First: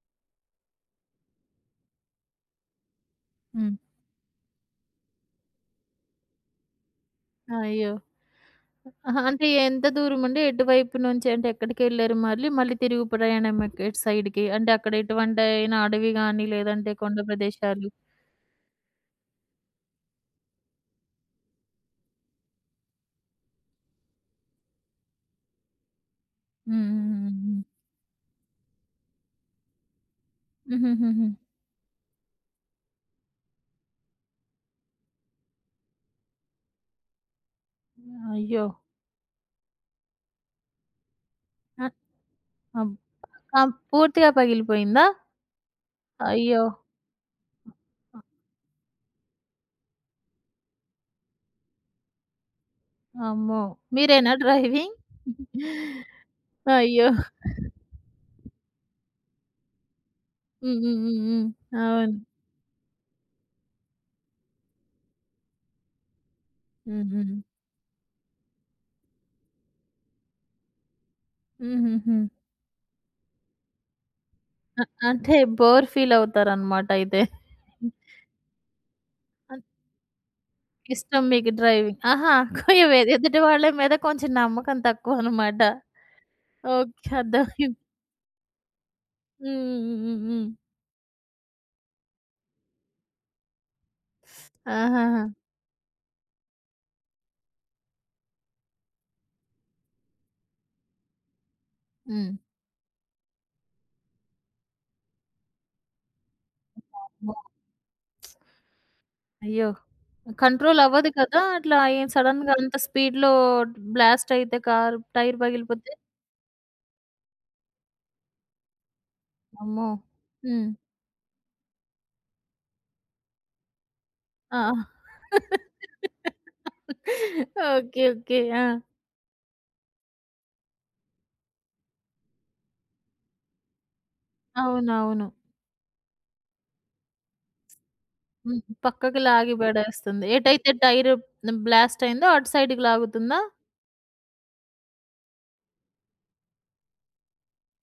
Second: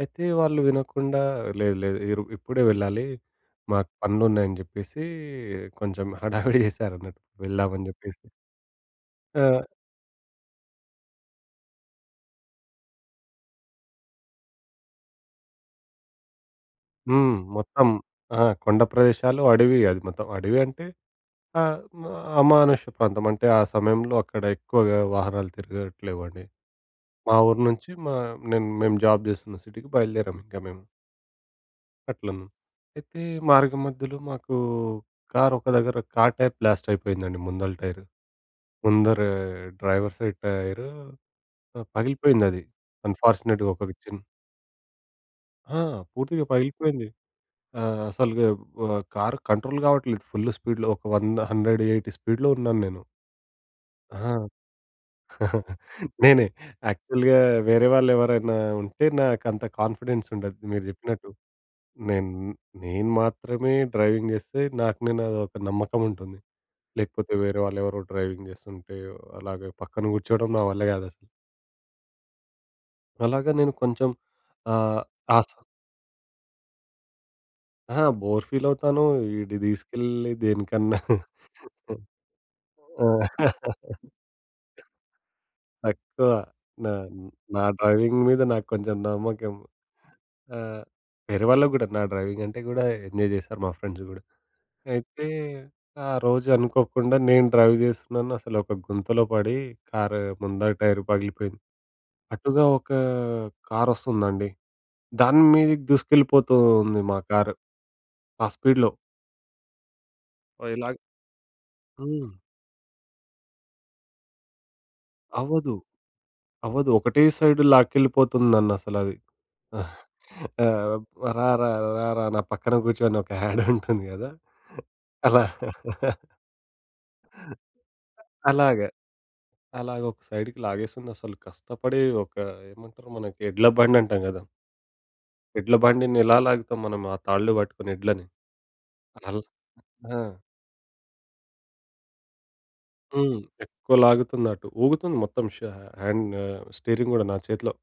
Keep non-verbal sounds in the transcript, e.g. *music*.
అయితే వాళ్ళు వినకుండా లేదు, లేదు, ఈరో ఇప్పుడే వెళ్ళాలి. హ్మ్. మాకు పనులున్నాయని చెప్పేసి, కొంచెం హడావిడి చేసారన్నట్టు వెళ్దామని అయ్యో! జెప్పేసి. అహ! అంటే, ఆ! ఎంత దూరమండి? ఎటువైపు నుంచి? అంటే, ఎక్కడికెళ్ళారు మళ్ళీ, మళ్ళీ తిరుగు ప్రయాణం ఎక్ ఎటు సైడ్‌కి? అంటే, అక్కడ ఎటువంటైన అడవి గాని, లేదంటే కొండ హ్మ్. మొత్తం ప్రదేశాలు అహ! కొండ ప్రదేశాలు, అడవి అది మొత్తం. అడివి అంటే, అమ అమానుష్య ప్రాంతమంటే, ఆ సమయంలో అక్కడ ఎక్కువగా వాహనాలు తిరగట్లేవండి. హ్మ్, హ్మ్, హ్మ్, మా ఊరు హ్మ్. నుంచి, మా నేను మేము జాబ్ జేస్తున్న సిటీకి బయలుదేరాము ఇంక మేము. హూహూహుహు. అట్లన్ అయితే, మార్గ మధ్యలో మాకూ కారొక దగ్గర, కార్ టైప్ బ్లాస్ట్ అయిపోయిందండి. ముందల టైరు. హ్మ్. అయ్యో! ముందర డ్రైవర్‌ సైడ్ టైరు ప అత్ పగిలిపోయిందది. అబ్ అన్‌ఫార్చునేట్‌గా అమ్ ఒక వి చిన్ పూర్తిగా పగిలిపోయిందా? ఆ! పూర్తిగా అయ్యో! పగిలిపోయింది. ఆ! ఆ! అసలు గెవ్ వ కార్ కంట్రోల్ కావట్లేదు. ఫుల్ స్పీడ్‌‌లో, ఒక 100 100, 80 స్పీడ్‌‌లో ఉన్నాను నేను. అమ్మో! ఆ! మీరేనా డ్రైవింగ్? *chuckles* *chuckles* నేనే. అయ్యో! యాక్చువల్‌గా వేరే వాళ్ళెవరైనా ఉంటే, నాకంత కాన్ఫిడెన్స్ ఉండదు. హ్మ్. మీరు హ్మ్. హ్మ్. జెప్పినట్టు. హ్మ్. అవును. నేన్ నేను మాత్రమే డ్రైవింగ్ జేస్తే, నాకు నేనో ఒక నమ్మకం ఉంటుంది. హ్మ్. లేకపోతే, హ్మ్. వేరే వాళ్ళెవరో డ్రైవింగ్ జేస్తుంటే, అలాగే పక్కన కూచ్చోడం నా వల్లే గాదసలు. హూహూహు. అలాగే నేను కొంచెం అ ఆహ్, అంటే, ఆస బోర్ ఫీలవుతారనమాటయితే. అహ! *chuckles* బోర్ ఫీలవుతాను. ఈడి అద్ దీసుకెళ్ళి దేనికన్నా ఇష్టం *chuckles* మీకు డ్రైవింగ్. అహ! ఖుయు ఆ! ఎదుటి వాళ్ళ మీద కొంచెం నమ్మకం *laughs* తక్కువనమాట. తక్కువ. నా ఓకే. నా అర్ధవైంది. డ్రైవింగ్ మీద నాకు కొంచెం హ్మ్. నమ్మకం. హ్మ్. హ్మ్. హ్మ్. హ్మ్. ఆ! వేరే వాళ్ళకి గూడా. నా డ్రైవింగ్ అంటే కూడా ఎంజాయ్ చేస్తారు మా ఫ్రెండ్స్ గూడా. *sucks teeth* ఆహాహా! అయితే, ఆ రోజు అనుకోకుండా నేను డ్రైవ్ జేస్తున్నాను. అసలొక గుంతలో పడి, కార్ ముందర టైరు పగిలిపోయింది. హ్మ్. అటుగా ఒకా కారొస్తుందండి. దాని మీదకి దూసుకెళ్ళిపోతూ ఉంది మా వామ్మో! కారు. *smacks lips* ఆ స్పీడ్‌‌లో. అయ్యో! ఆహ్, ఓహ్! ఇలాగ కంట్రోలవ్వదు కదా, అట్లా అయెన్ హ్మ్. సడెన్‌గా అంత స్పీడ్‌లో, డ్ బ్లాస్ట్ అయితే, కార్ టైర్ అవదు. పగిలిపోతే. అవదు. ఒకటే సైడ్ లాకెళ్ళిపోతుంది నన్నసలది. అమ్మో! *chuckles* ఆ! హ్మ్. బ్ 'రారా, రారా, నా పక్కన కూచో' అని ఒక యాడుంటుంది కదా! ఆ! అలా. *laughs* ఓకే. ఓకే. అలాగ. ఆ! అలాగ ఒక సైడ్‌కి లాగేసిందసలు కష్టపడి, ఒక ఏమంటారు? మనకి ఎడ్ల బండంటాం గదా! అవునవును. ఎడ్ల బండిని ఇలా లాగుతాం మనం, ఆ తాళ్లు బట్టుకుని ఎడ్లని? హ్మ్. పక్కకు అల్ లాగి ఆ! పడేస్తుంది. ఎటైతే టైరు ప్ న్ బ్లాస్ట్ అయిందో, అటు సైడ్‌కి హ్మ్. లాగుతుందా? ఎక్కువ లాగుతుంది అటు. ఊగుతుంది మొత్తం ష హ్యాండ్ న స్టీరింగ్ కూడా నా చేతిలో.